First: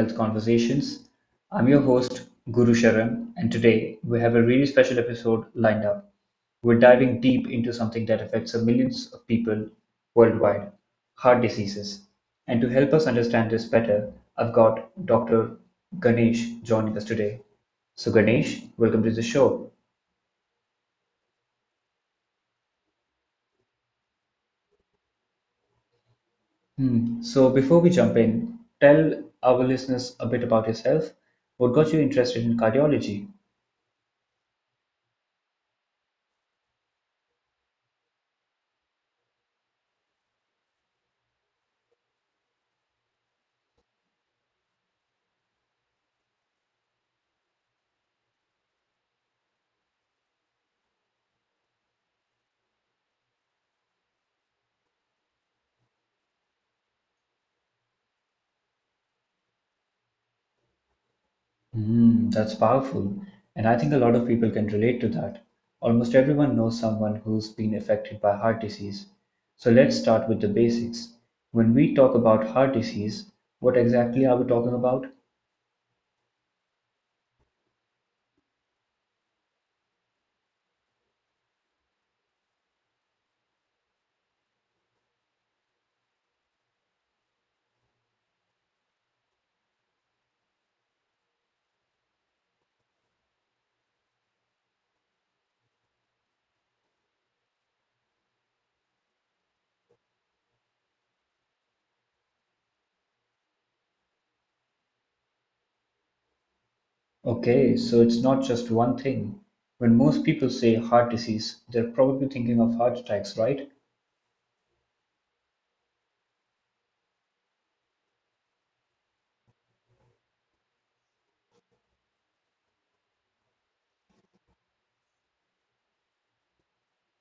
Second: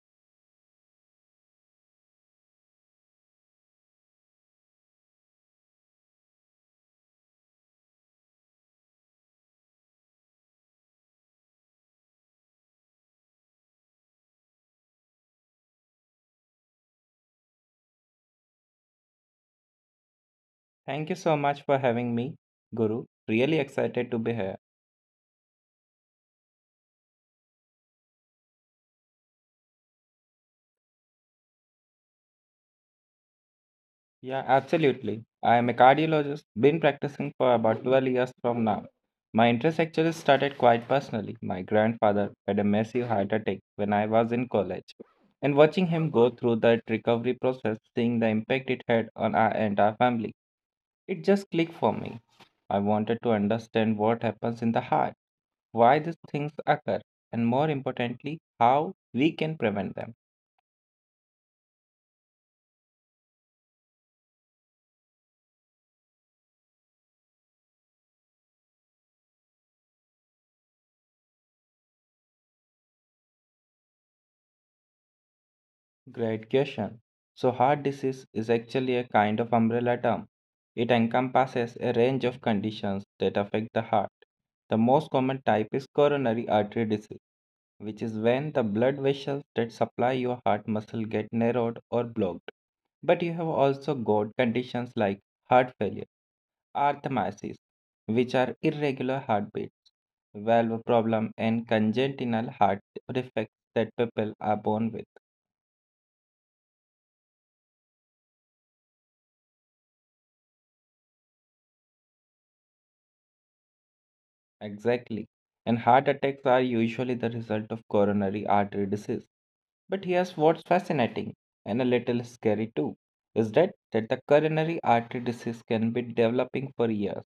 Health Conversations. I'm your host, Guru Sharan, and today we have a really special episode lined up. We're diving deep into something that affects millions of people worldwide heart diseases. And to help us understand this better, I've got Dr. Ganesh joining us today. So, Ganesh, welcome to the show. Thank you so much for having me, Guru. Really excited to be here. Hmm. So, before we jump in, tell our listeners a bit about yourself. What got you interested in cardiology? Yeah, absolutely. I am a cardiologist, been practicing for about 12 years from now. My interest actually started quite personally. My grandfather had a massive heart attack when I was in college. And watching him go through that recovery process, seeing the impact it had on our entire family, it just clicked for me. I wanted to understand what happens in the heart, why these things occur, and more importantly, how we can prevent them. Mm, that's powerful. And I think a lot of people can relate to that. Almost everyone knows someone who's been affected by heart disease. So let's start with the basics. When we talk about heart disease, what exactly are we talking about? Great question. So, heart disease is actually a kind of umbrella term. It encompasses a range of conditions that affect the heart. The most common type is coronary artery disease, which is when the blood vessels that supply your heart muscle get narrowed or blocked. But you have also got conditions like heart failure, arrhythmias, which are irregular heartbeats, valve problem, and congenital heart defects that people are born with. Okay, so it's not just one thing. When most people say heart disease, they're probably thinking of heart attacks, right? Exactly. And heart attacks are usually the result of coronary artery disease. But here's what's fascinating and a little scary too is that the coronary artery disease can be developing for years,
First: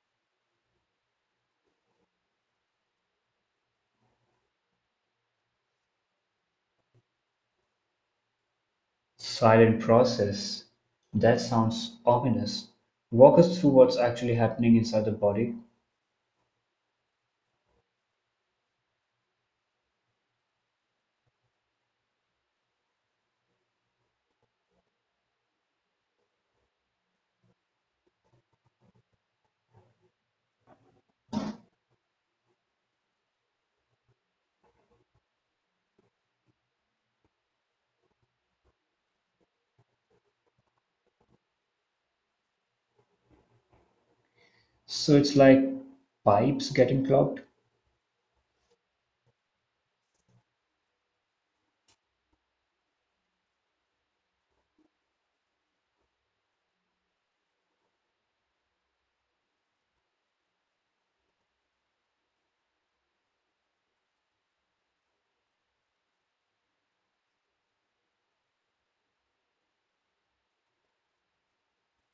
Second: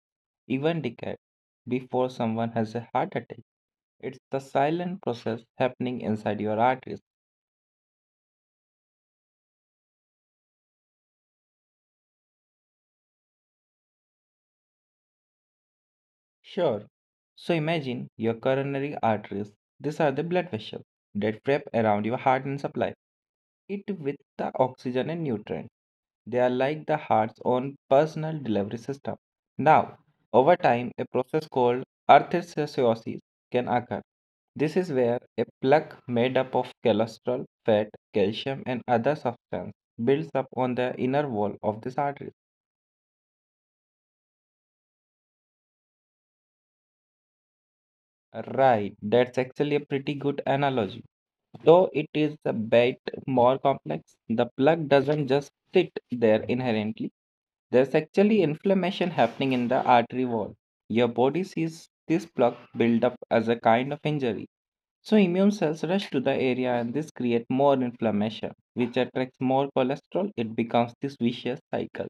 even decades, before someone has a heart attack. It's the silent process happening inside your arteries. Silent process. That sounds ominous. Walk us through what's actually happening inside the body. Sure. So imagine your coronary arteries. These are the blood vessels that wrap around your heart and supply it with the oxygen and nutrients. They are like the heart's own personal delivery system. Now, over time, a process called arthrosclerosis can occur. This is where a plaque made up of cholesterol, fat, calcium, and other substances builds up on the inner wall of this artery. So it's like pipes getting clogged? Right, that's actually a pretty good analogy. Though it is a bit more complex, the plug doesn't just sit there inherently. There's actually inflammation happening in the artery wall. Your body sees this plug build up as a kind of injury. So immune cells rush to the area and this creates more inflammation, which attracts more cholesterol. It becomes this vicious cycle.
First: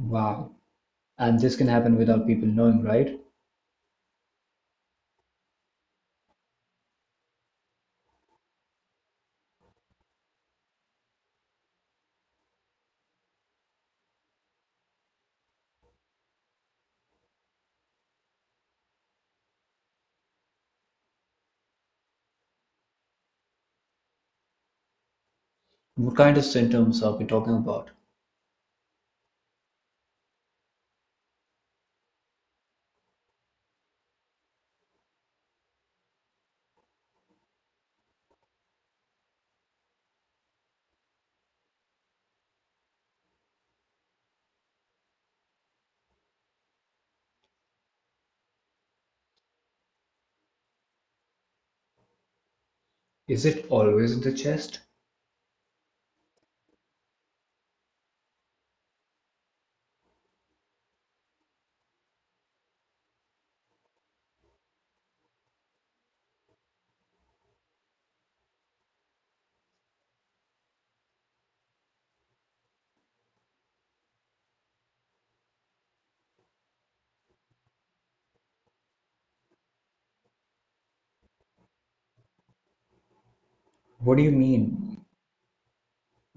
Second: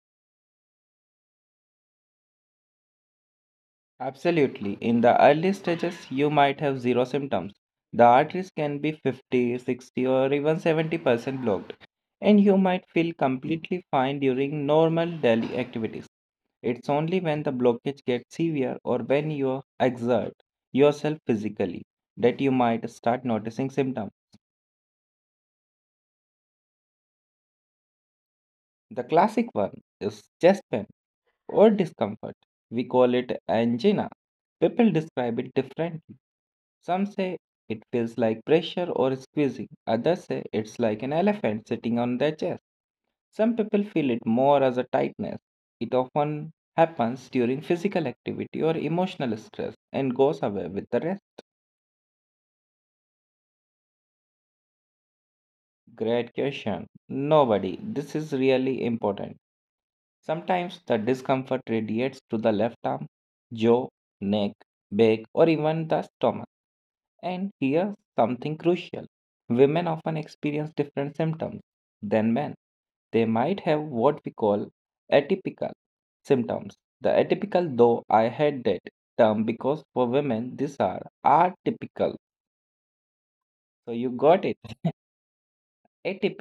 Wow. And this can happen without people knowing, right? Absolutely. In the early stages, you might have zero symptoms. The arteries can be 50, 60, or even 70% blocked, and you might feel completely fine during normal daily activities. It's only when the blockage gets severe or when you exert yourself physically that you might start noticing symptoms. What kind of symptoms are we talking about? The classic one is chest pain or discomfort. We call it angina. People describe it differently. Some say it feels like pressure or squeezing, others say it's like an elephant sitting on their chest. Some people feel it more as a tightness. It often happens during physical activity or emotional stress and goes away with the rest. Is it always the chest? Great question. Nobody, this is really important. Sometimes the discomfort radiates to the left arm, jaw, neck, back, or even the stomach. And here's something crucial: women often experience different symptoms than men. They might have what we call atypical symptoms. The atypical, though, I had that term because for women, these are atypical. So you What do you got it. mean?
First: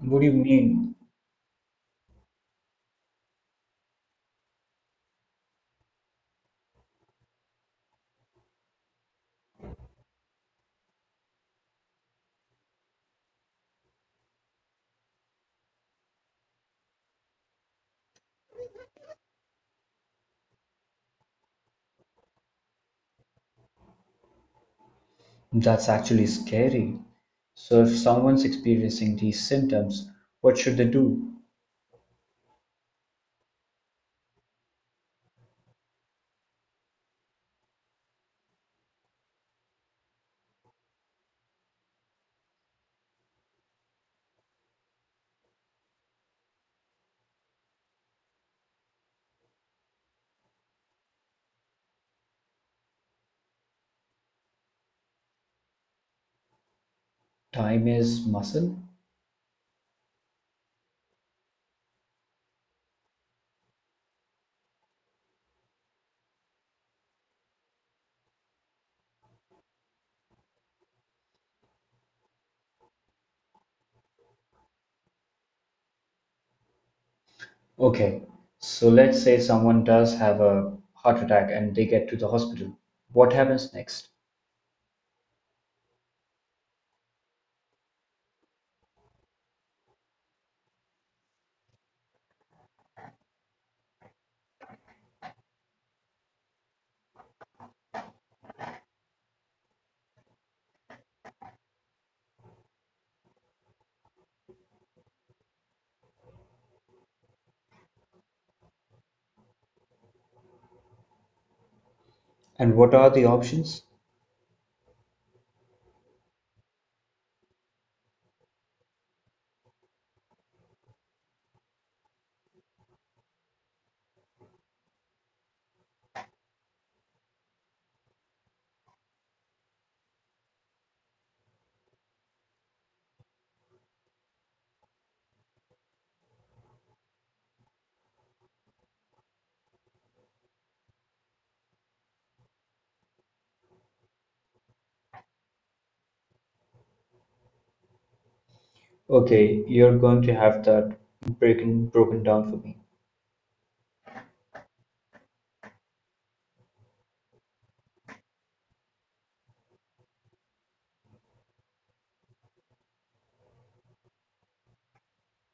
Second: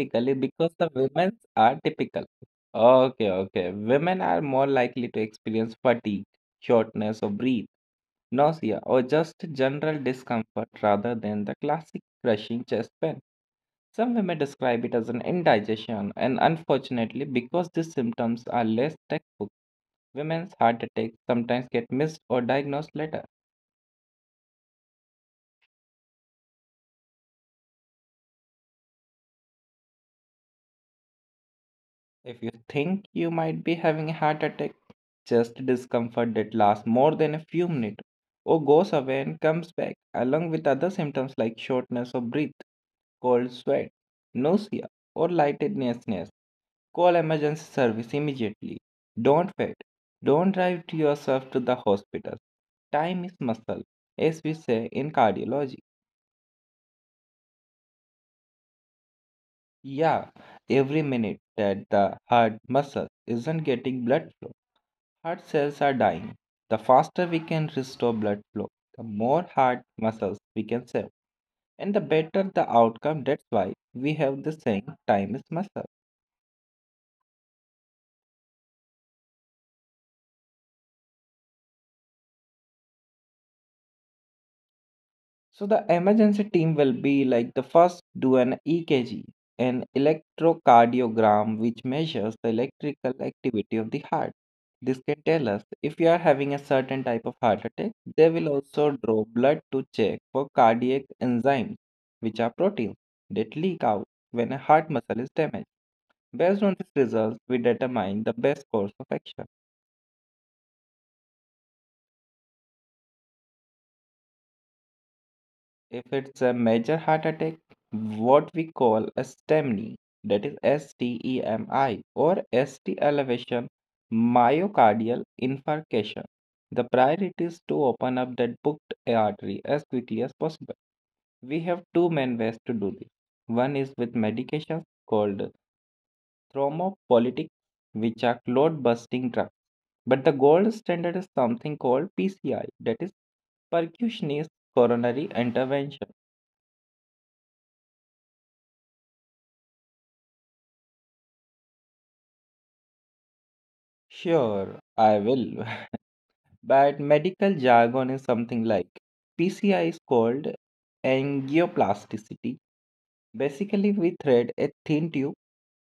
What do you because the mean? women are typical. Okay, okay. Women are more likely to experience fatigue, shortness of breath, nausea, or just general discomfort rather than the classic crushing chest pain. Some women describe it as an indigestion, and unfortunately, because these symptoms are less textbook, women's heart attacks sometimes get missed or diagnosed later. That's actually scary. So, if someone's experiencing these symptoms, what should they do? If you think you might be having a heart attack, just discomfort that lasts more than a few minutes or goes away and comes back, along with other symptoms like shortness of breath, cold sweat, nausea, or lightheadedness. Call emergency service immediately. Don't wait. Don't drive to yourself to the hospital. Time is muscle, as we say in cardiology. Time is muscle? Yeah, every minute that the heart muscle isn't getting blood, heart cells are dying. The faster we can restore blood flow, the more heart muscles we can save, and the better the outcome. That's why we have the saying, time is muscle. Okay, so let's say someone does have a heart attack and they get to the hospital. What happens next? So the emergency team will be like the first do an EKG, an electrocardiogram which measures the electrical activity of the heart. This can tell us if you are having a certain type of heart attack. They will also draw blood to check for cardiac enzymes, which are proteins that leak out when a heart muscle is damaged. Based on these results, we determine the best course of action. And what are the options? If it's a major heart attack, what we call a STEMI, that is STEMI or ST elevation myocardial infarction, the priority is to open up that booked artery as quickly as possible. We have two main ways to do this. One is with medications called thrombolytics, which are clot busting drugs. But the gold standard is something called PCI, that is percutaneous coronary intervention. Okay, you're going to have that breaking broken down for me. Sure, I will. But medical jargon is something like PCI is called angioplasticity. Basically, we thread a thin tube,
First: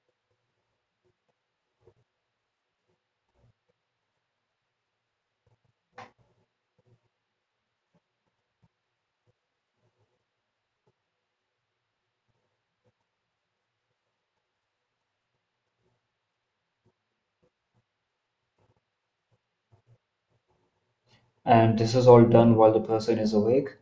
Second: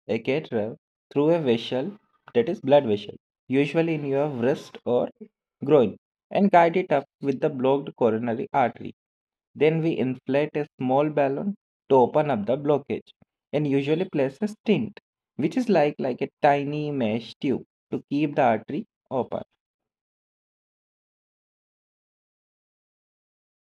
a catheter, through a vessel, that is blood vessel, usually in your wrist or groin, and guide it up with the blocked coronary artery. Then we inflate a small balloon to open up the blockage and usually place a stent, which is like a tiny mesh tube to keep the artery open. And this is all done while the person is awake?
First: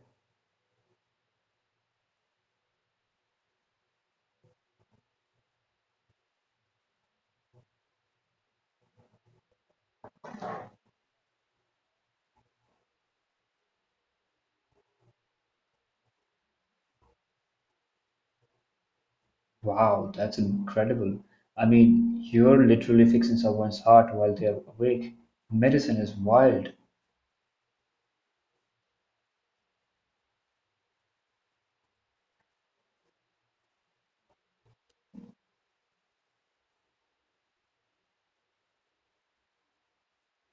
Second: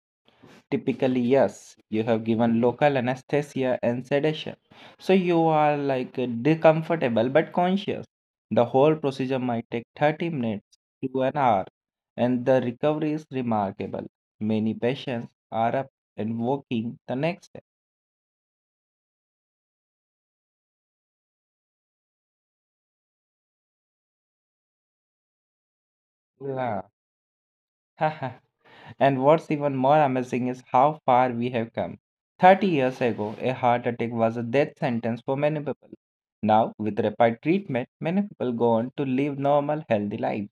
Typically, yes, you have given local anesthesia and sedation. So you are discomfortable but conscious. The whole procedure might take 30 minutes to an hour, and the recovery is remarkable. Many patients are up and walking the next day. Wow, that's incredible. I mean, you're literally fixing someone's heart while they're awake. Medicine is wild. Yeah. And what's even more amazing is how far we have come. 30 years ago, a heart attack was a death sentence for many people. Now, with rapid treatment, many people go on to live normal, healthy lives.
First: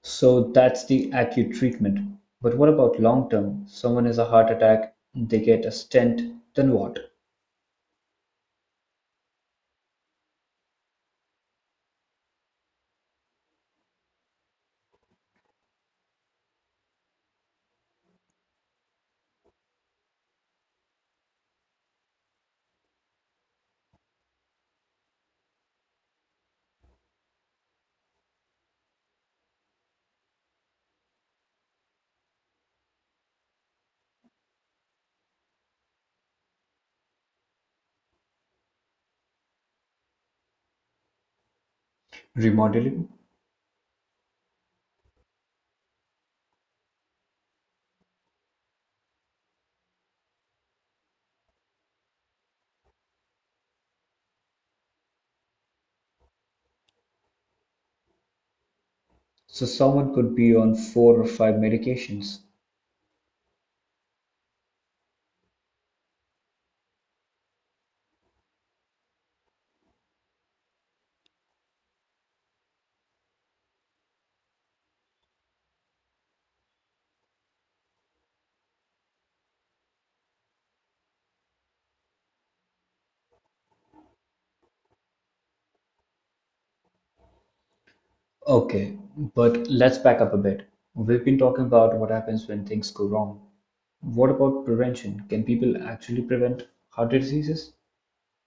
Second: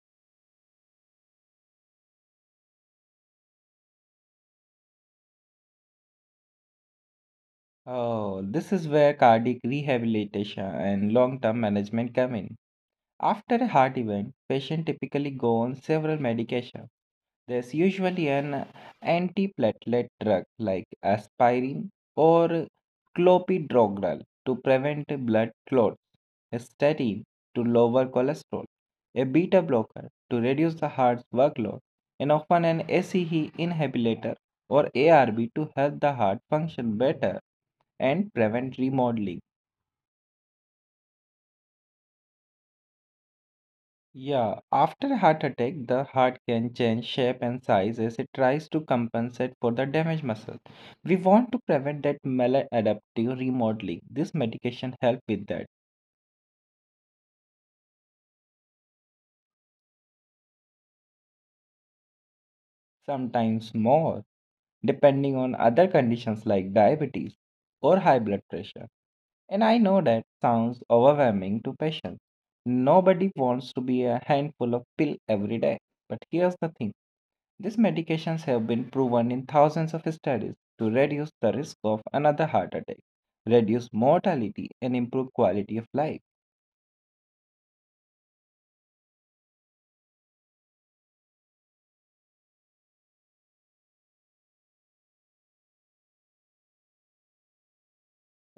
So that's the acute treatment. But what about long term? Someone has a heart attack, they get a stent, then what? Oh, this is where cardiac rehabilitation and long term management come in. After a heart event, patients typically go on several medications. There's usually an antiplatelet drug like aspirin or clopidogrel to prevent blood clots, a statin to lower cholesterol, a beta blocker to reduce the heart's workload, and often an ACE inhibitor or ARB to help the heart function better and prevent remodeling. Remodeling? Yeah, after heart attack, the heart can change shape and size as it tries to compensate for the damaged muscle. We want to prevent that maladaptive remodeling. This medication helps with that, So someone could be on four or five medications. sometimes more, depending on other conditions like diabetes or high blood pressure. And I know that sounds overwhelming to patients. Nobody wants to be a handful of pill every day. But here's the thing: these medications have been proven in thousands of studies to reduce the risk of another heart attack, reduce mortality, and improve quality of life. Okay, but let's back up a bit. We've been talking about what happens when things go wrong. What about prevention? Can people actually prevent heart diseases?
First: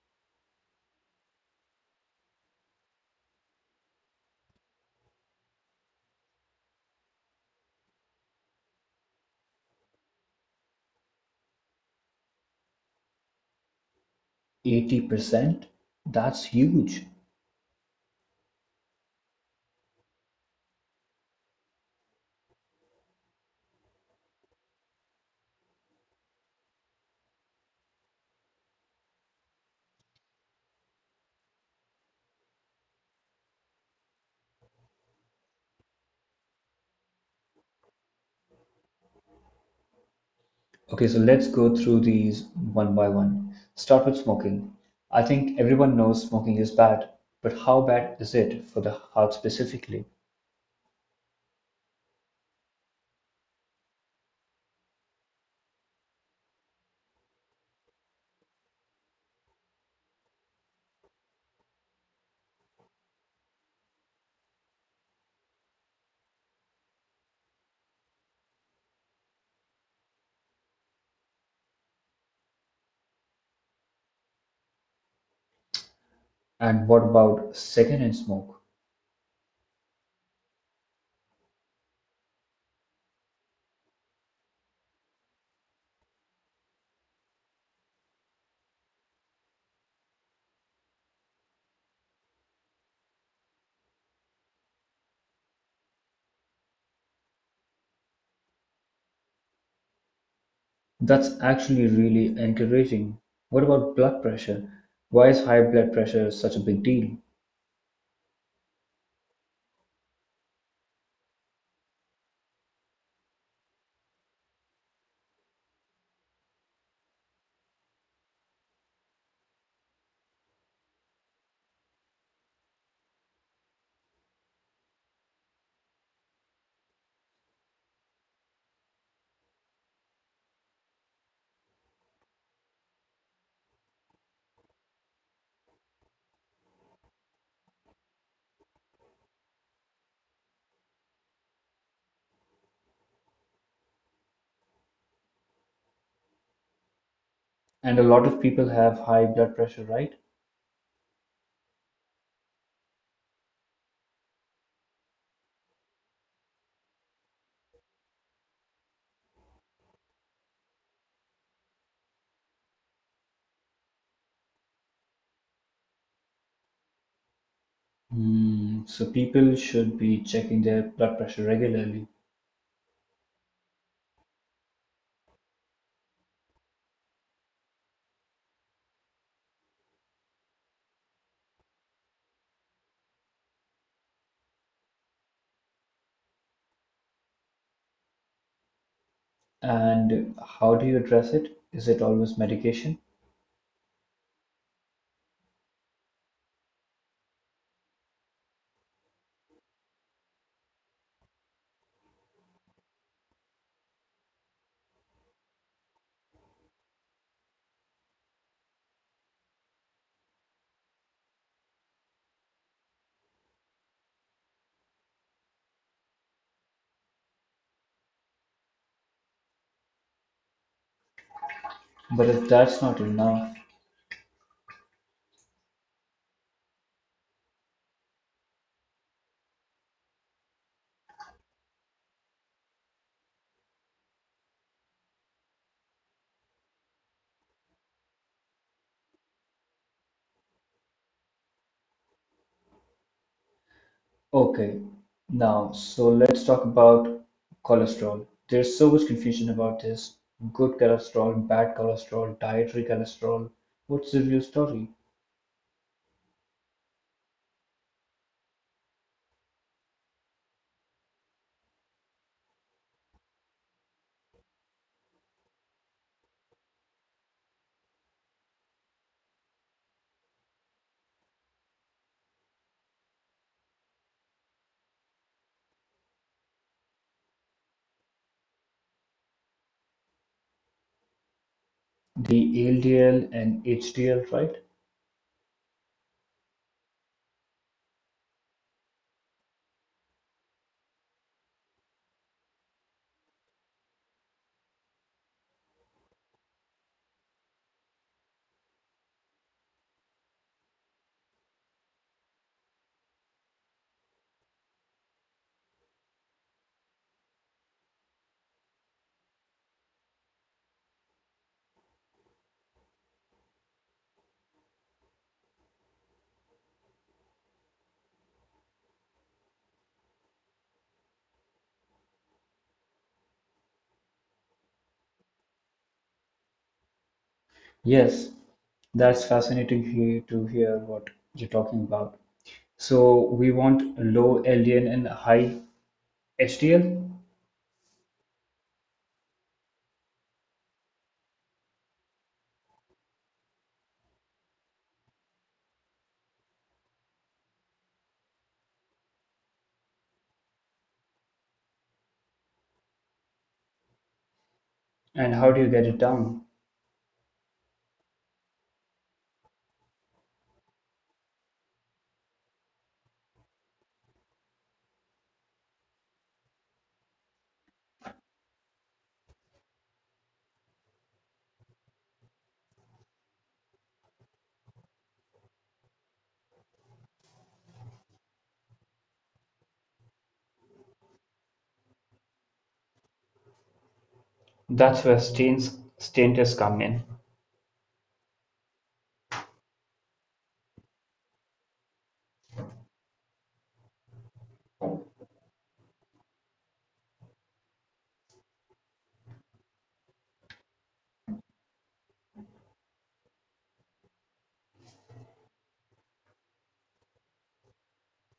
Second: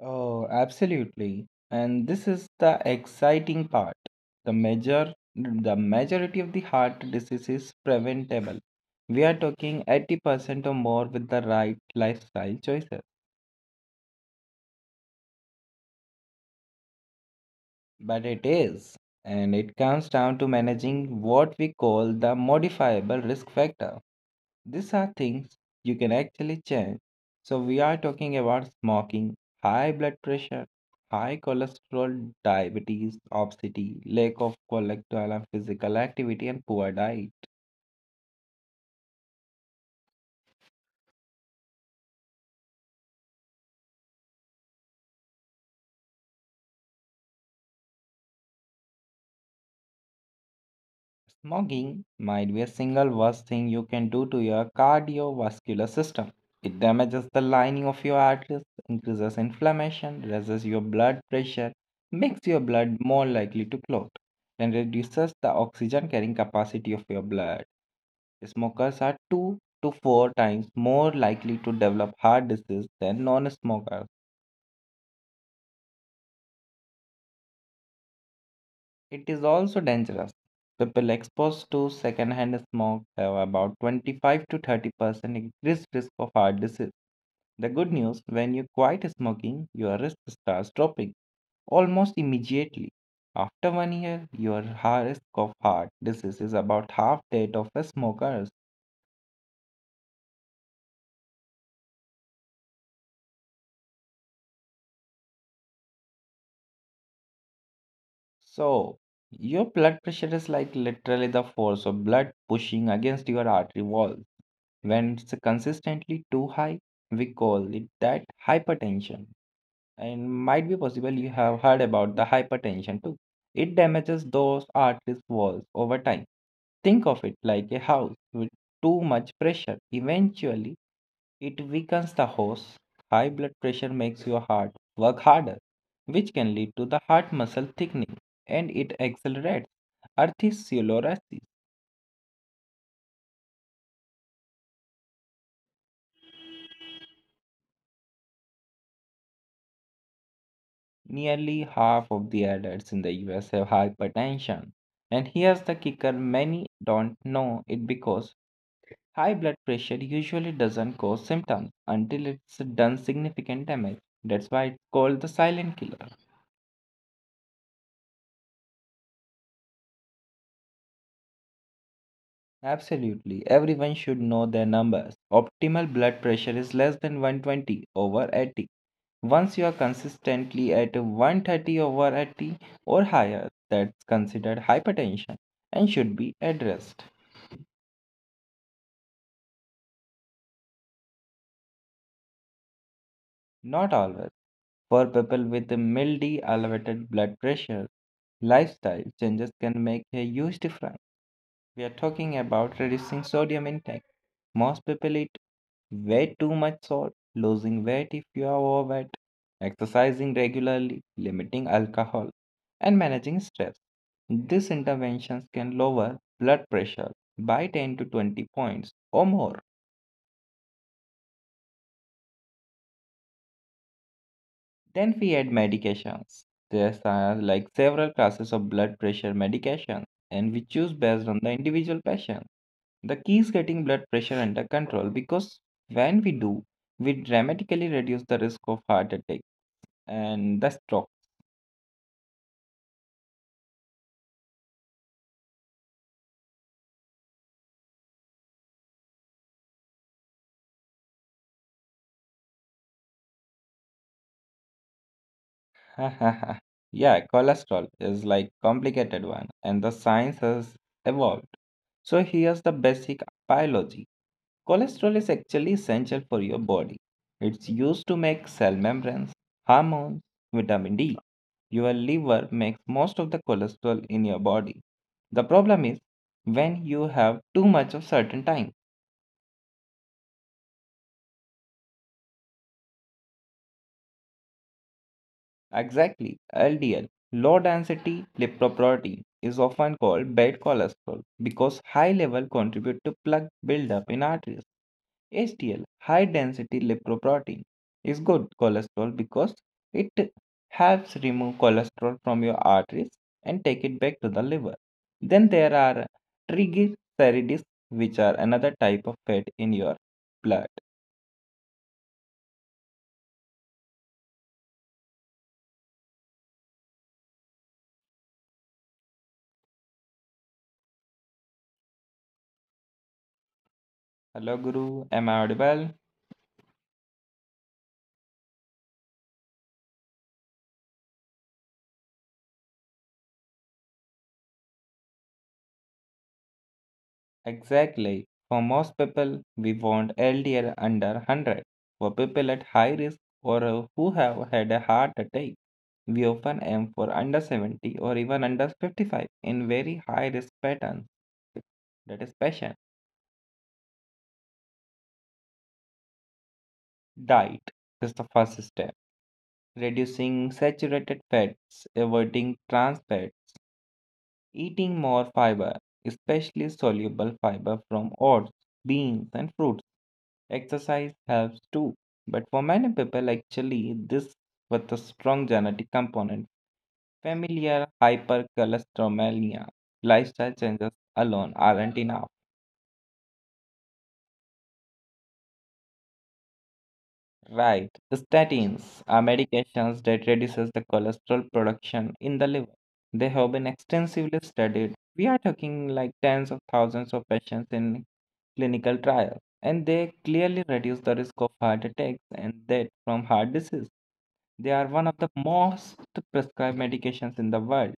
Oh, absolutely. And this is the exciting part. The majority of the heart disease is preventable. We are talking 80% or more with the right lifestyle choices. 80%? That's huge. But it is, and it comes down to managing what we call the modifiable risk factor. These are things you can actually change. So, we are talking about smoking, high blood pressure, high cholesterol, diabetes, obesity, lack of collectual and physical activity, and poor diet. Okay, so let's go through these one by one. Start with smoking. I think everyone knows smoking is bad, but how bad is it for the heart specifically? Smoking might be a single worst thing you can do to your cardiovascular system. It damages the lining of your arteries, increases inflammation, raises your blood pressure, makes your blood more likely to clot, and reduces the oxygen carrying capacity of your blood. Smokers are 2 to 4 times more likely to develop heart disease than non smokers. And what about secondhand smoke? It is also dangerous. People exposed to secondhand smoke have about 25 to 30% increased risk of heart disease. The good news: when you quit smoking, your risk starts dropping almost immediately. After 1 year, your heart- risk of heart disease is about half that of a smoker's. That's actually really encouraging. What about blood pressure? Why is high blood pressure such a big deal? So, your blood pressure is like literally the force of blood pushing against your artery wall. When it's consistently too high, we call it that hypertension. And might be possible you have heard about the hypertension too. It damages those arteries walls over time. Think of it like a house with too much pressure. Eventually, it weakens the hose. High blood pressure makes your heart work harder, which can lead to the heart muscle thickening and it accelerates atherosclerosis. And a lot of people have high blood pressure, right? Nearly half of the adults in the US have hypertension. And here's the kicker: many don't know it because high blood pressure usually doesn't cause symptoms until it's done significant damage. That's why it's called the silent killer. Mm, so people should be checking their blood pressure regularly. Absolutely, everyone should know their numbers. Optimal blood pressure is less than 120 over 80. Once you are consistently at 130 over 80 or higher, that's considered hypertension and should be addressed. And how do you address it? Is it always medication? Not always. For people with mildly elevated blood pressure, lifestyle changes can make a huge difference. We are talking about reducing sodium intake. Most people eat way too much salt, losing weight if you are overweight, exercising regularly, limiting alcohol, and managing stress. These interventions can lower blood pressure by 10 to 20 points or more. But if that's not enough, Then we add medications. There are several classes of blood pressure medications, and we choose based on the individual patient. The key is getting blood pressure under control because when we do, we dramatically reduce the risk of heart attack and the stroke. okay. Now, so let's talk about cholesterol. There's so much confusion about this. Good cholesterol, bad cholesterol, dietary cholesterol. What's the real story? Yeah, cholesterol is complicated one and the science has evolved. So here's the basic biology. Cholesterol is actually essential for your body. It's used to make cell membranes, hormones, vitamin D. Your liver makes most of the cholesterol in your body. The problem is when you have too much of certain time. The LDL and HDL, right? Exactly, LDL, low density lipoprotein, is often called bad cholesterol because high level contribute to plaque buildup in arteries. HDL, high density lipoprotein, is good cholesterol because it helps remove cholesterol from your arteries and take it back to the liver. Then there are triglycerides, which are another type of fat in your blood. Hello, Guru. Am I audible? Yes, that's fascinating here to hear what you're talking about. So we want low LDL and high HDL. Exactly. For most people, we want LDL under 100. For people at high risk or who have had a heart attack, we often aim for under 70 or even under 55 in very high risk patterns. That is passion. And how do you get it down? Diet is the first step. Reducing saturated fats, avoiding trans fats, eating more fiber, especially soluble fiber from oats, beans, and fruits. Exercise helps too. But for many people, actually, this with a strong genetic component. Familiar hypercholesterolemia lifestyle changes alone aren't enough. That's where statins come in. Right. Statins are medications that reduces the cholesterol production in the liver. They have been extensively studied. We are talking tens of thousands of patients in clinical trials, and they clearly reduce the risk of heart attacks and death from heart disease. They are one of the most prescribed medications in the world.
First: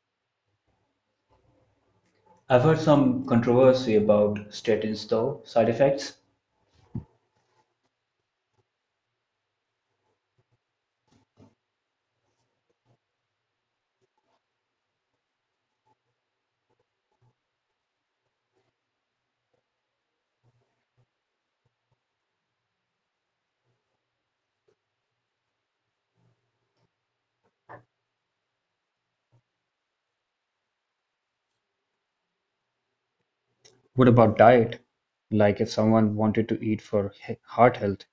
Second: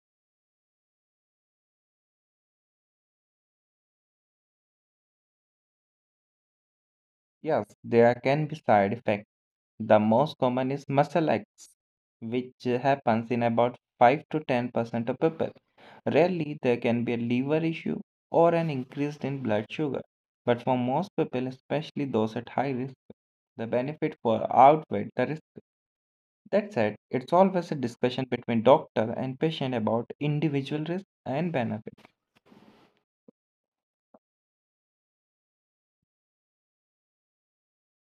I've heard some controversy about statins though, side effects. Yes, there can be side effects. The most common is muscle aches, which happens in about 5 to 10% of people. Rarely, there can be a liver issue or an increase in blood sugar. But for most people, especially those at high risk, the benefit far outweigh the risk. That said, it's always a discussion between doctor and patient about individual risk and benefit. What about diet? Like if someone wanted to eat for heart health,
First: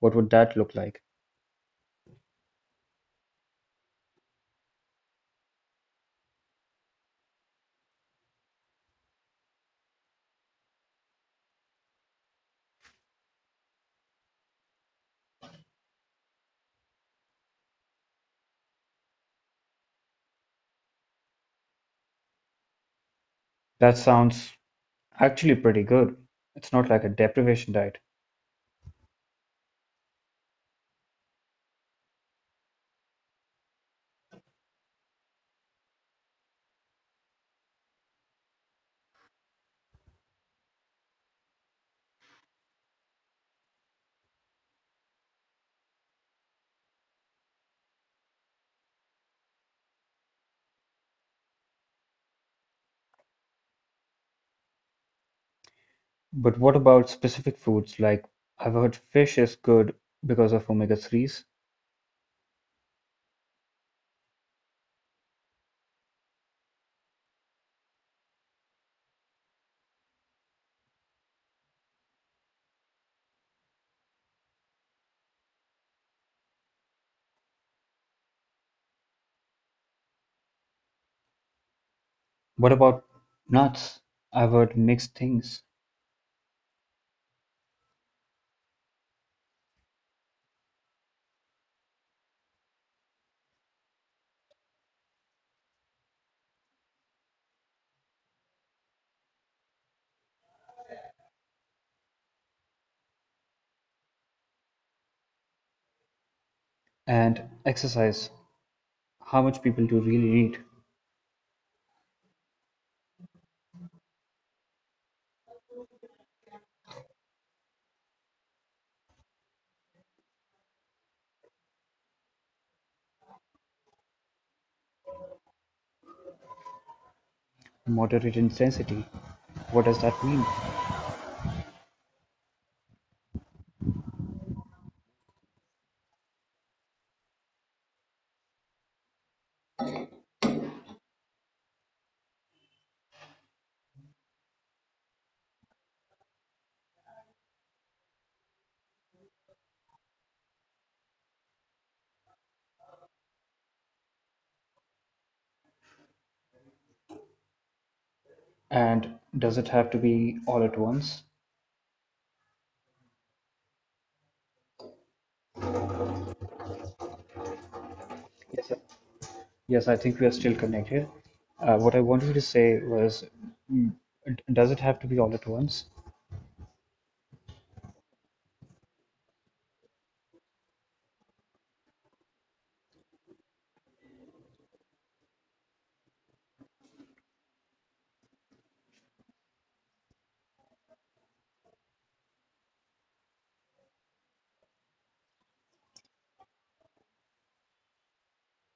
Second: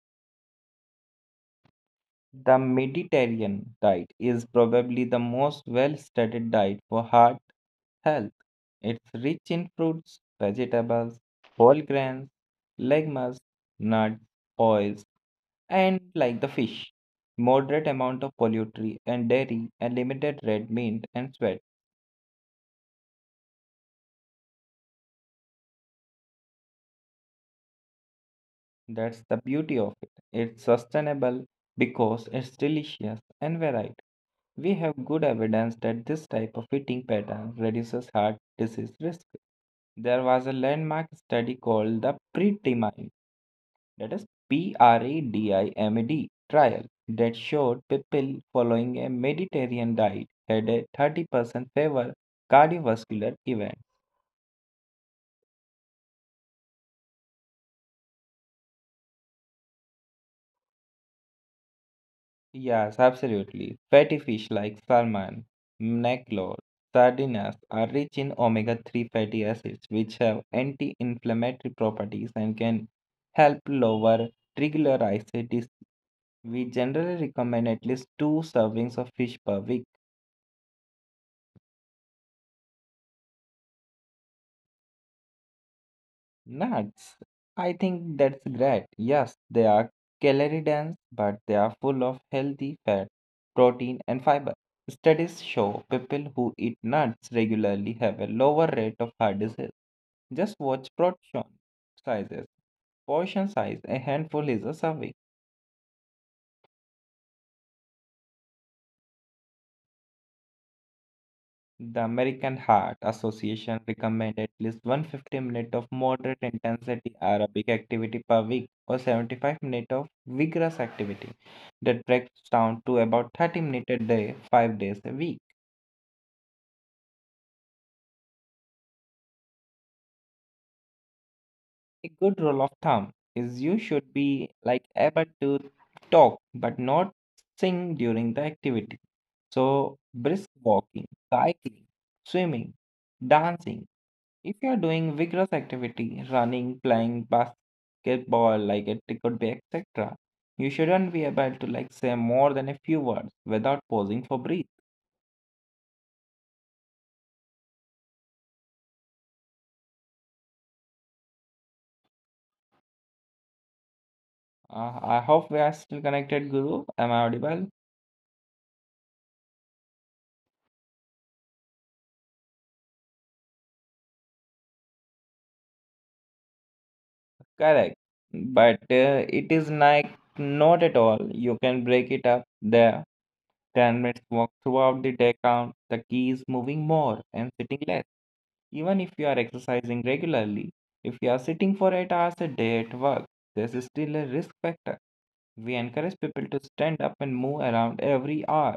what would that look like? The Mediterranean diet is probably the most well studied diet for heart health. It's rich in fruits, vegetables, whole grains, legumes, nuts, oils, and the fish, moderate amount of poultry and dairy, and limited red meat and sweat. That sounds actually pretty good. It's not like a deprivation diet. That's the beauty of it. It's sustainable because it's delicious and varied. We have good evidence that this type of eating pattern reduces heart disease risk. There was a landmark study called the PREDIMAME, that is PREDIMED trial that showed people following a Mediterranean diet had a 30% favor cardiovascular event. But what about specific foods? Like I've heard fish is good because of omega 3s. Yes, absolutely. Fatty fish like salmon, mackerel, sardines are rich in omega-3 fatty acids, which have anti-inflammatory properties and can help lower triglycerides. We generally recommend at least two servings of fish per week. What about nuts? I've heard mixed things. Nuts. I think that's great. Yes, they are calorie dense, but they are full of healthy fat, protein, and fiber. Studies show people who eat nuts regularly have a lower rate of heart disease. Just watch portion sizes. Portion size, a handful is a serving. And exercise. How much people do really need? The American Heart Association recommends at least 150 minutes of moderate intensity aerobic activity per week or 75 minutes of vigorous activity that breaks down to about 30 minutes a day, 5 days a week. Moderate intensity. What does that mean? A good rule of thumb is you should be able to talk but not sing during the activity. So brisk walking, cycling, swimming, dancing. If you are doing vigorous activity, running, playing basketball, etc., you shouldn't be able to say more than a few words without pausing for breath. And does it have to be all at once? I hope we are still connected, Guru. Am I audible? Yes, yes, I think we are still connected. What I wanted to say was, mm, does it have to be all at once? Correct. But it is not at all. You can break it up there. 10 minutes walk throughout the day count. The key is moving more and sitting less. Even if you are exercising regularly, if you are sitting for 8 hours a day at work, this is still a risk factor. We encourage people to stand up and move around every hour.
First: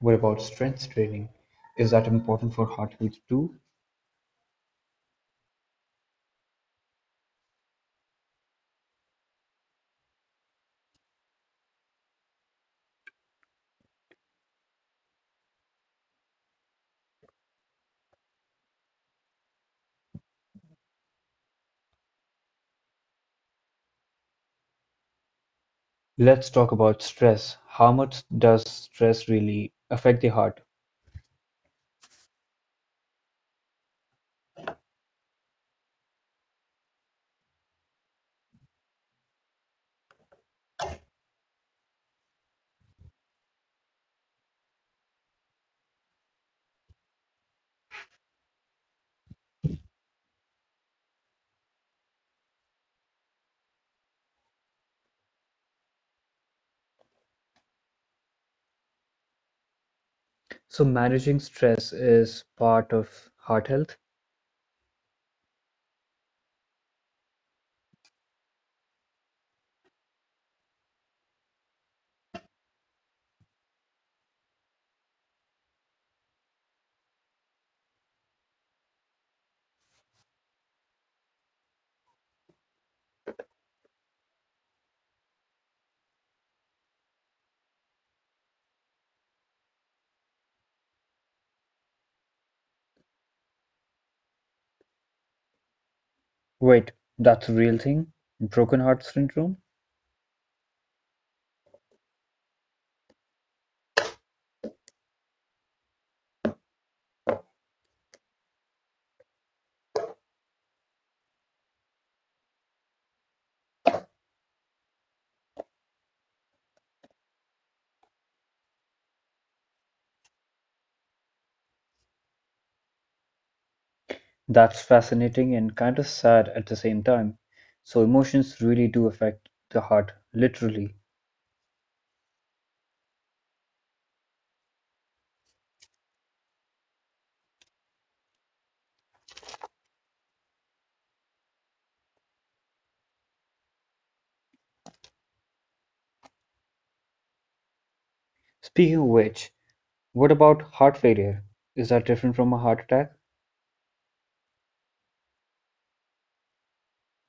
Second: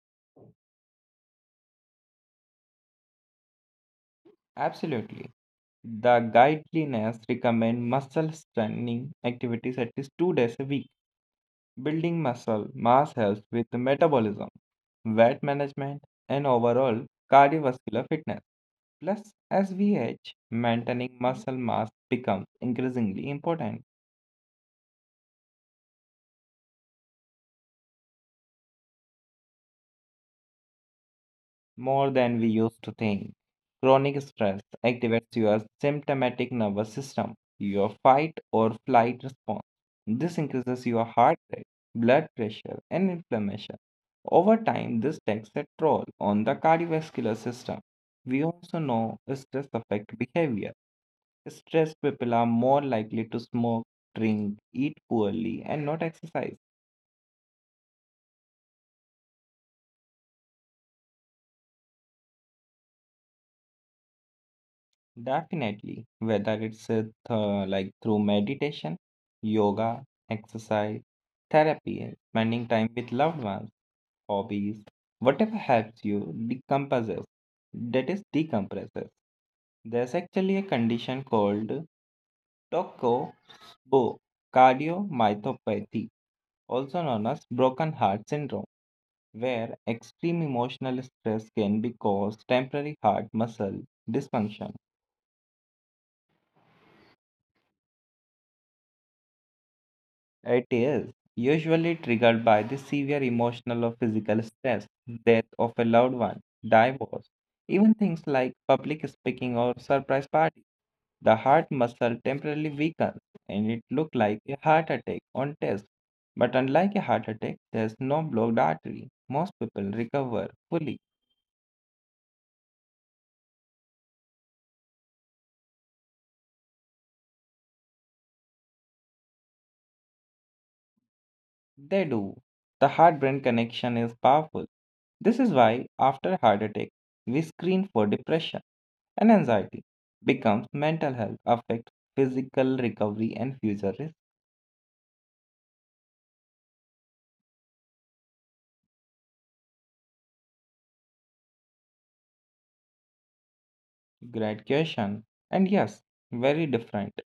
What about strength training? Is that important for heart health too? Absolutely. The guidelines recommend muscle strengthening activities at least 2 days a week. Building muscle mass helps with metabolism, weight management, and overall cardiovascular fitness. Plus, as we age, maintaining muscle mass becomes increasingly important. Let's talk about stress. How much does stress really affect the heart? More than we used to think. Chronic stress activates your symptomatic nervous system, your fight or flight response. This increases your heart rate, blood pressure, and inflammation. Over time, this takes a toll on the cardiovascular system. We also know stress affects behavior. Stressed people are more likely to smoke, drink, eat poorly, and not exercise. So managing stress is part of heart health? Definitely, whether it's through meditation, yoga, exercise, therapy, spending time with loved ones, hobbies, whatever helps you decompresses. That is decompresses. There's actually a condition called cardiomyopathy, also known as broken heart syndrome, where extreme emotional stress can be caused temporary heart muscle dysfunction. Wait, that's a real thing? Broken heart syndrome? It is usually triggered by the severe emotional or physical stress, death of a loved one, divorce, even things like public speaking or surprise parties. The heart muscle temporarily weakens and it looks like a heart attack on test. But unlike a heart attack, there's no blocked artery. Most people recover fully. That's fascinating and kind of sad at the same time. So emotions really do affect the heart, literally. They do. The heart brain connection is powerful. This is why, after heart attack, we screen for depression and anxiety becomes mental health affect physical recovery and future risk. Speaking of which, what about heart failure? Is that different from a heart attack? Great question. And yes, very different.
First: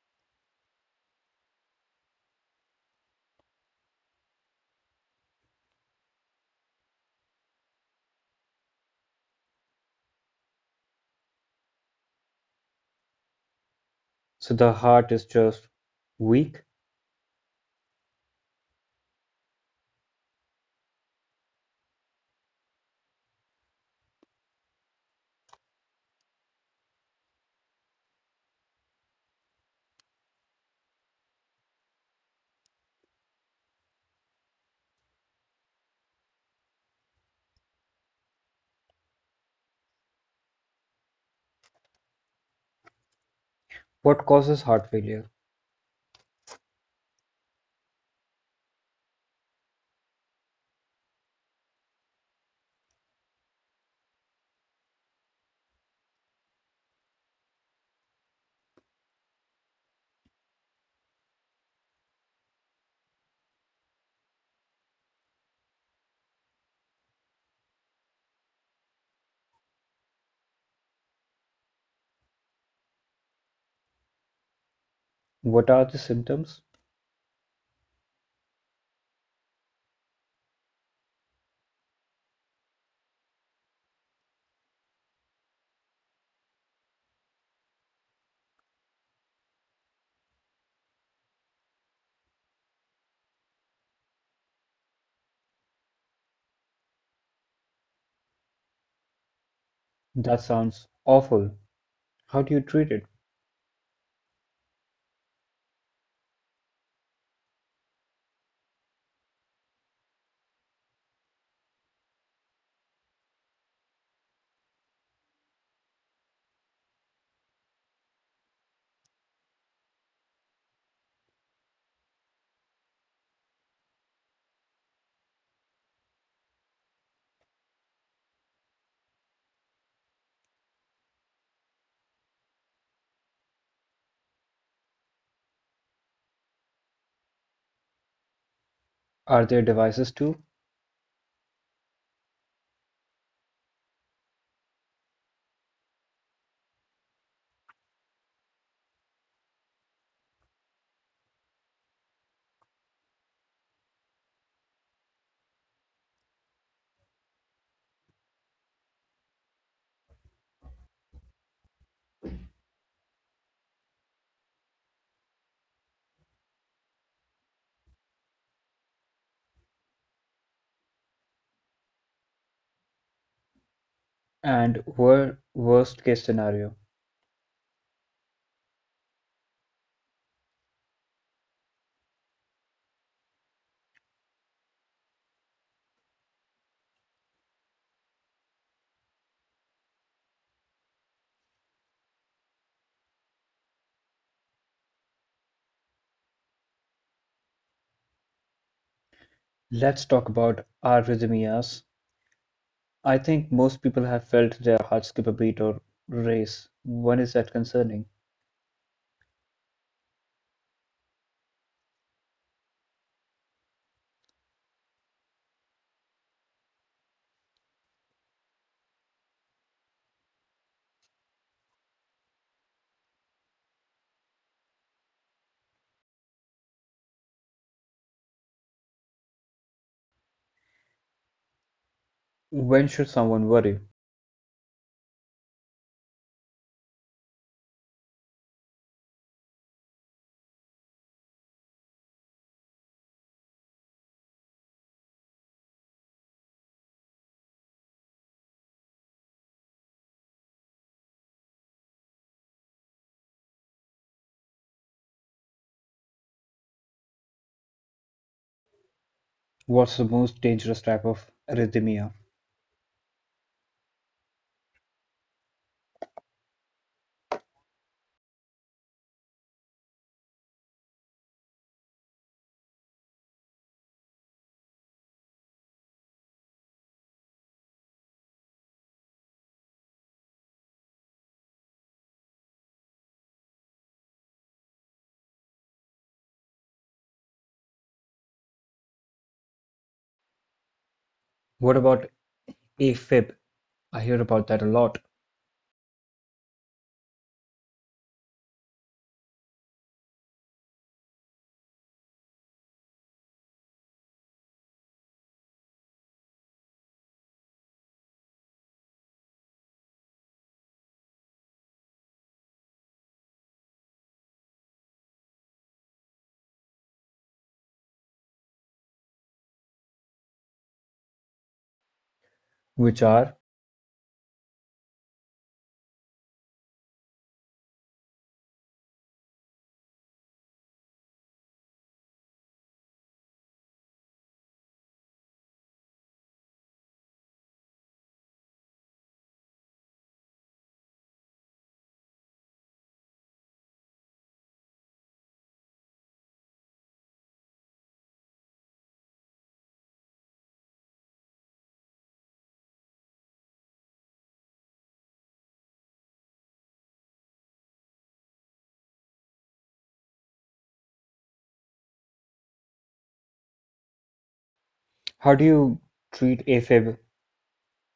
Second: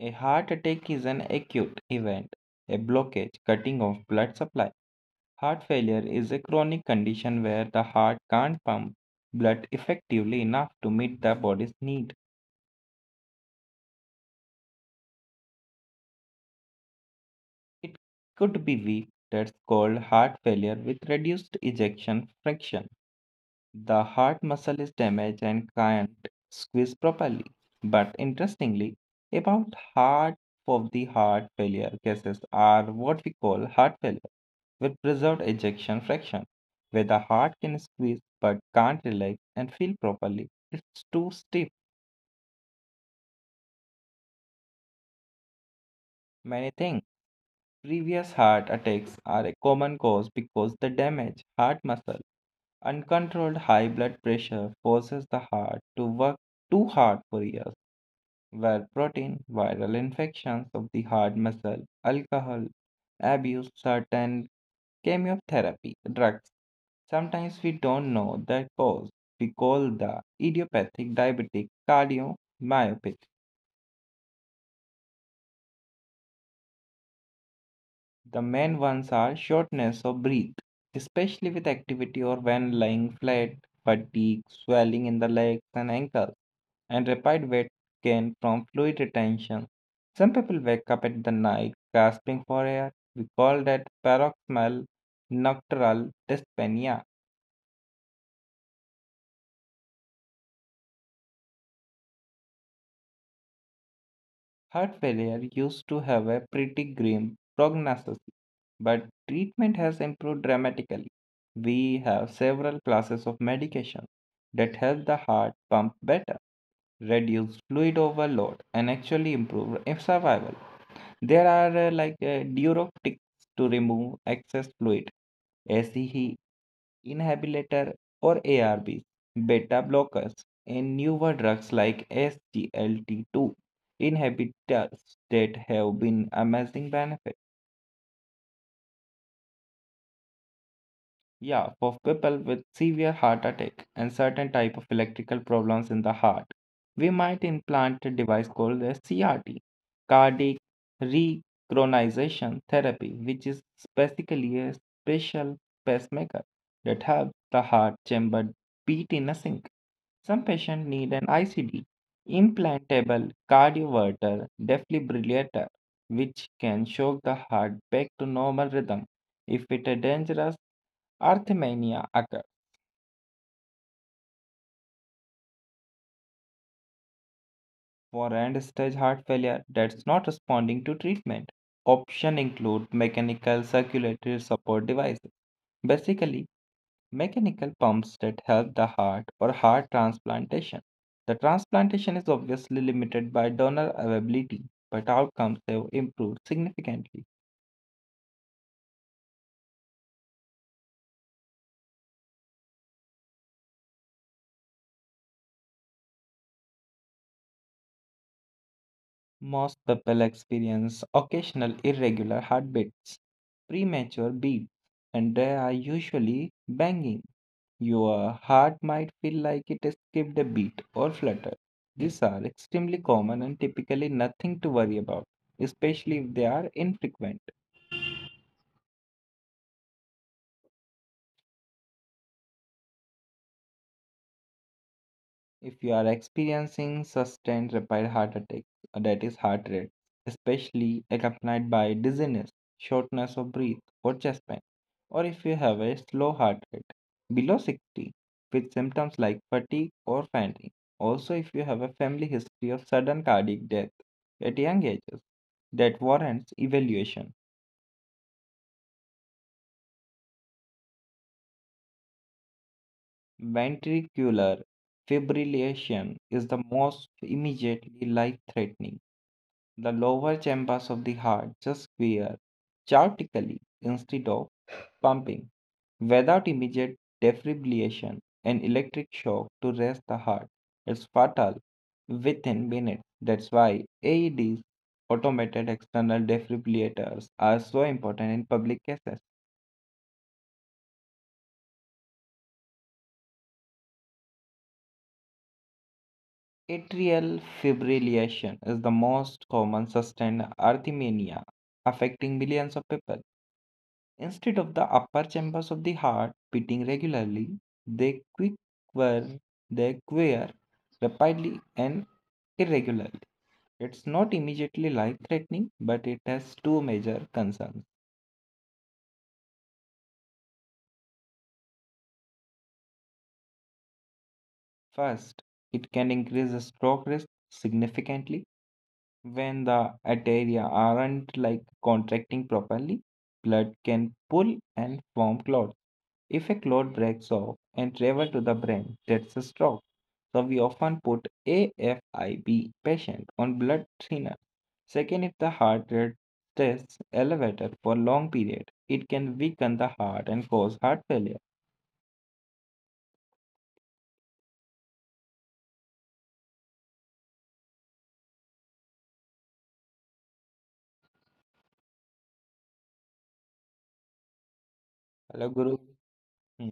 A heart attack is an acute event, a blockage, cutting of blood supply. Heart failure is a chronic condition where the heart can't pump blood effectively enough to meet the body's need. So the heart is just weak? It could be weak. That's called heart failure with reduced ejection fraction. The heart muscle is damaged and can't squeeze properly. But interestingly, about half of the heart failure cases are what we call heart failure with preserved ejection fraction, where the heart can squeeze but can't relax and feel properly. It's too stiff. What causes heart failure? Many things. Previous heart attacks are a common cause because the damaged heart muscle. Uncontrolled high blood pressure forces the heart to work too hard for years, where protein, viral infections of the heart muscle, alcohol abuse, certain chemotherapy drugs. Sometimes we don't know the cause. We call the idiopathic diabetic cardiomyopathy. What are the symptoms? The main ones are shortness of breath, especially with activity or when lying flat, fatigue, swelling in the legs and ankles, and rapid weight gain from fluid retention. Some people wake up at the night gasping for air. We call that paroxysmal nocturnal dyspnea. That sounds awful. How do you treat it? Heart failure used to have a pretty grim prognosis, but treatment has improved dramatically. We have several classes of medication that help the heart pump better, reduce fluid overload, and actually improve if survival. There are diuretics to remove excess fluid, ACE inhibitor or ARBs, beta blockers, and newer drugs like SGLT2 inhibitors that have been amazing benefits. Are there devices too? Yeah, for people with severe heart attack and certain type of electrical problems in the heart, we might implant a device called a CRT, cardiac rechronization therapy, which is basically a special pacemaker that helps the heart chamber beat in a sync. Some patients need an ICD, implantable cardioverter defibrillator, which can shock the heart back to normal rhythm if it a dangerous arrhythmia occur And worst-case scenario, for end-stage heart failure that's not responding to treatment. Options include mechanical circulatory support devices, basically mechanical pumps that help the heart or heart transplantation. The transplantation is obviously limited by donor availability, but outcomes have improved significantly. let's talk about arrhythmias. I think most people have felt their heart skip a beat or race. When is that concerning? Most people experience occasional irregular heartbeats, premature beats, and they are usually banging. Your heart might feel like it skipped a beat or fluttered. These are extremely common and typically nothing to worry about, especially if they are infrequent. When should someone worry? If you are experiencing sustained rapid heart attack, that is heart rate, especially accompanied by dizziness, shortness of breath, or chest pain, or if you have a slow heart rate below 60 with symptoms like fatigue or fainting, also if you have a family history of sudden cardiac death at young ages, that warrants evaluation. What's the most dangerous type of arrhythmia? Ventricular fibrillation is the most immediately life threatening. The lower chambers of the heart just wear chaotically instead of pumping. Without immediate defibrillation and electric shock to rest the heart, it's fatal within minutes. That's why AEDs, automated external defibrillators, are so important in public cases. What about AFib? I hear about that a lot. Atrial fibrillation is the most common sustained arrhythmia affecting millions of people. Instead of the upper chambers of the heart beating regularly, they quiver, they quiver rapidly and irregularly. It's not immediately life-threatening, but it has two major concerns. Which are? First, it can increase the stroke risk significantly when the arteria aren't contracting properly, blood can pull and form clots. If a clot breaks off and travels to the brain, that's a stroke. So we often put AFIB patient on blood thinner. Second, if the heart rate stays elevated for long period, it can weaken the heart and cause heart failure. How do you treat Hello, AFib? Guru. Hmm.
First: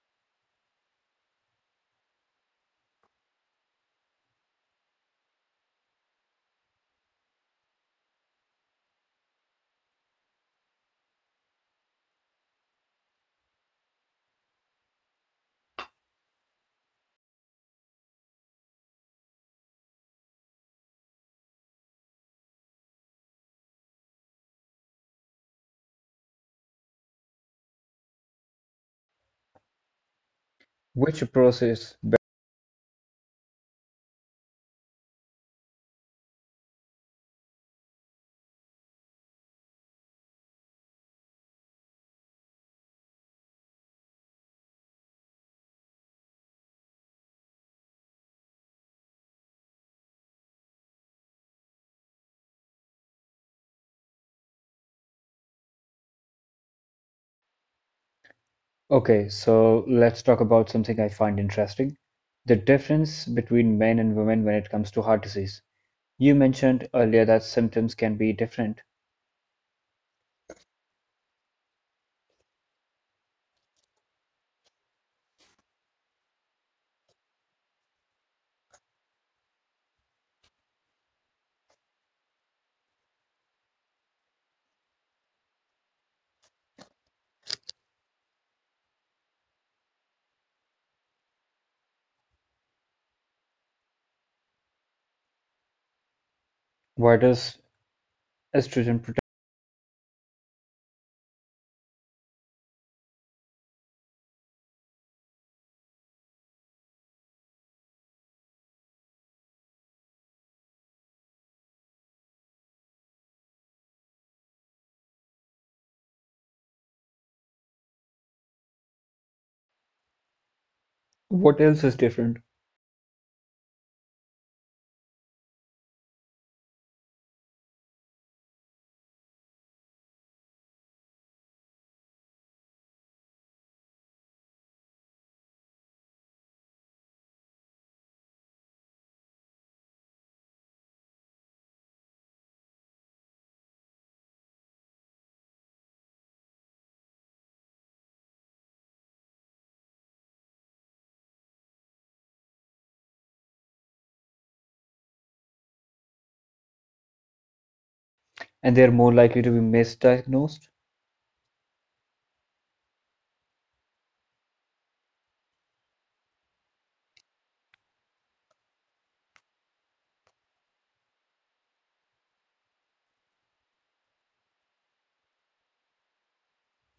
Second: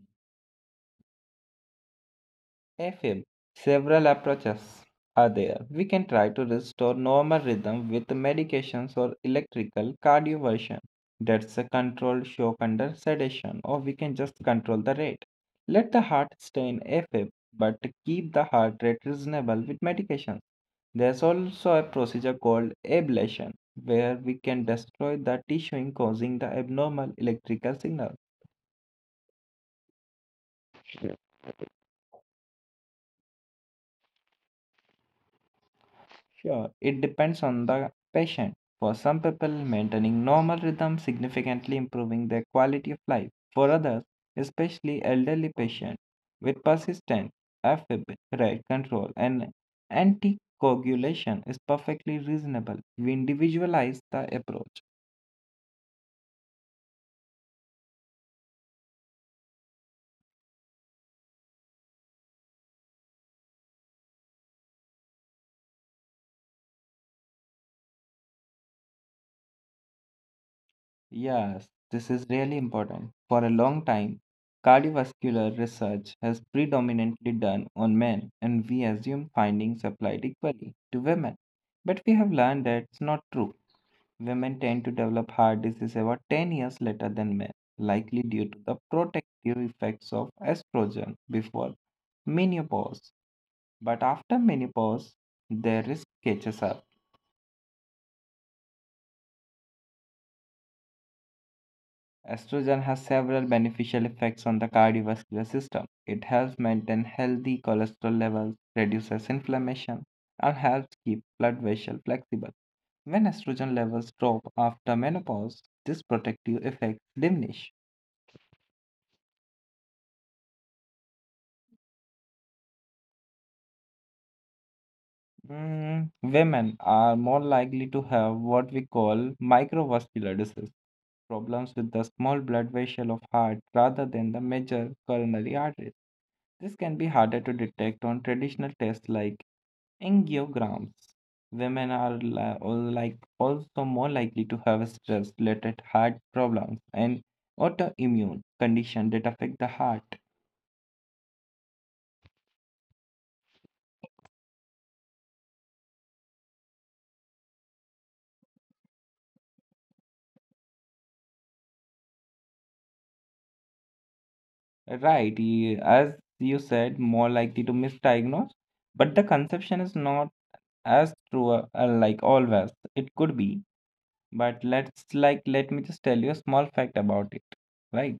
FM, several approaches are there. We can try to restore normal rhythm with medications or electrical cardioversion. That's a controlled shock under sedation, or we can just control the rate. Let the heart stay in FM, but keep the heart rate reasonable with medications. There's also a procedure called ablation, where we can destroy the tissue in causing the abnormal electrical signal. Which approach is better? Sure, it depends on the patient. For some people, maintaining normal rhythm significantly improving their quality of life. For others, especially elderly patients with persistent AFib, rate control, and anticoagulation is perfectly reasonable. We individualize the approach. Okay, so let's talk about something I find interesting. The difference between men and women when it comes to heart disease. You mentioned earlier that symptoms can be different. Yes, this is really important. For a long time, cardiovascular research has predominantly done on men, and we assume findings applied equally to women. But we have learned that it's not true. Women tend to develop heart disease about 10 years later than men, likely due to the protective effects of estrogen before menopause. But after menopause, their risk catches up. Why does estrogen protect? Estrogen has several beneficial effects on the cardiovascular system. It helps maintain healthy cholesterol levels, reduces inflammation, and helps keep blood vessels flexible. When estrogen levels drop after menopause, these protective effects diminish. What else is different? Mm, women are more likely to have what we call microvascular disease, problems with the small blood vessel of heart rather than the major coronary arteries. This can be harder to detect on traditional tests like angiograms. Women are like also more likely to have stress-related heart problems and autoimmune conditions that affect the heart. And they're more likely to be misdiagnosed. Right, as you said, more likely to misdiagnose, but the conception is not as true like always. It could be, but let me just tell you a small fact about it. Right.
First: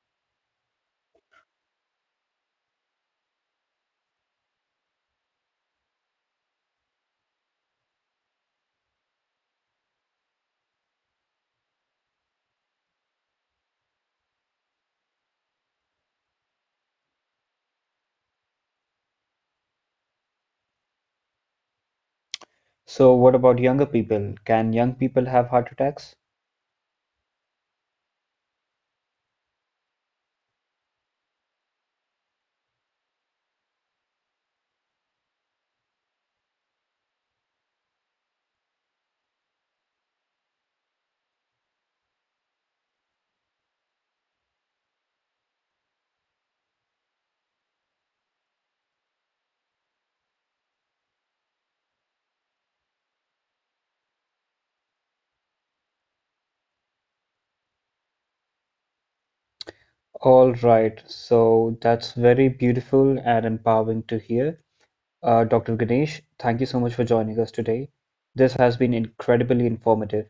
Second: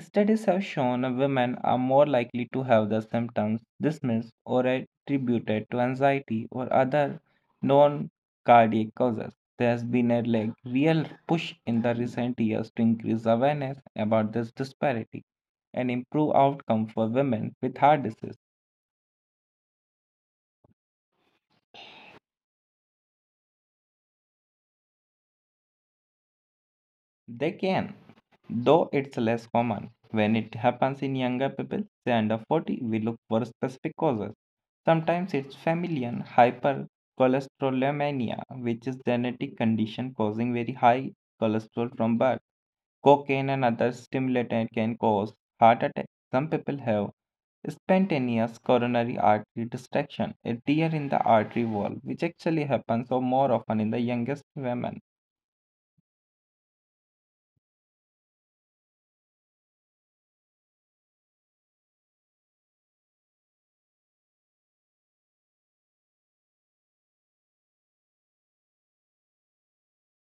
Studies have shown that women are more likely to have the symptoms dismissed or attributed to anxiety or other non cardiac causes. There has been a real push in the recent years to increase awareness about this disparity and improve outcome for women with heart disease. So, what about younger people? Can young people have heart attacks? They can. Though it's less common. When it happens in younger people, say under 40, we look for specific causes. Sometimes it's familial hypercholesterolemia, which is genetic condition causing very high cholesterol from birth. Cocaine and other stimulants can cause heart attack. Some people have spontaneous coronary artery distraction, a tear in the artery wall, which actually happens or more often in the youngest women. All right, so that's very beautiful and empowering to hear. Dr. Ganesh, thank you so much for joining us today. This has been incredibly informative.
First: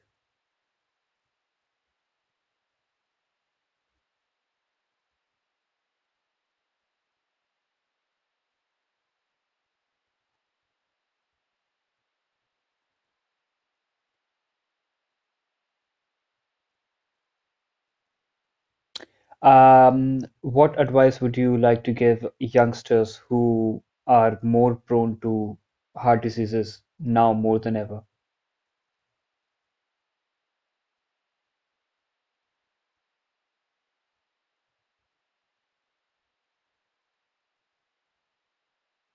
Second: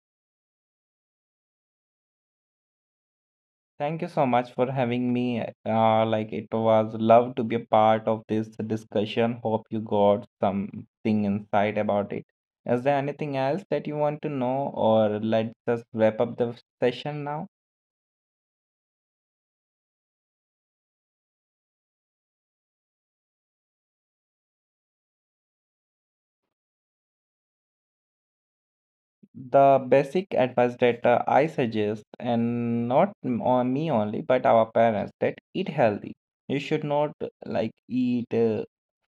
Thank you so much for having me. It was love to be a part of this discussion. Hope you got something insight about it. Is there anything else that you want to know, or let's just wrap up the session now? What advice would you like to give youngsters who are more prone to heart diseases now more than ever? The basic advice that I suggest, and not on me only, but our parents, that eat healthy. You should not eat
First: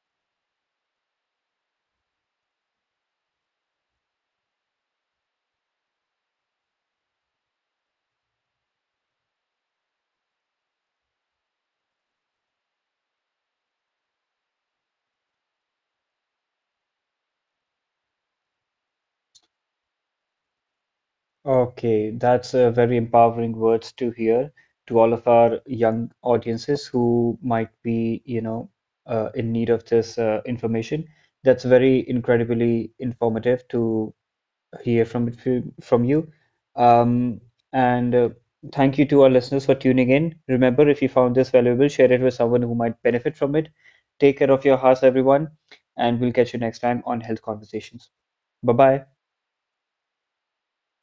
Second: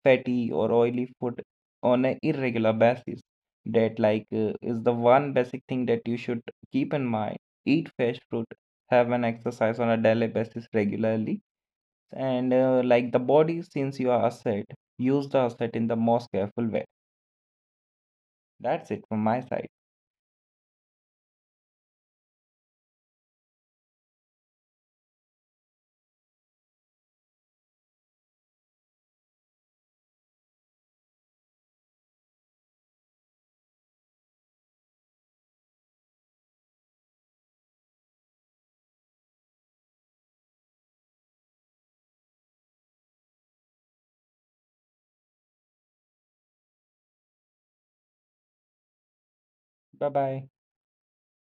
fatty or oily food on an irregular basis. That is the one basic thing that you should keep in mind. Eat fresh fruit, have an exercise on a daily basis regularly, and the body, since you are asset, use the asset in the most careful way. That's it from my side. Okay, that's a very empowering words to hear to all of our young audiences who might be, you know, in need of this information. That's very incredibly informative to hear from from you. Um, and thank you to our listeners for tuning in. Remember, if you found this valuable, share it with someone who might benefit from it. Take care of your house, everyone, and we'll catch you next time on Health Conversations. Bye bye. Bye bye.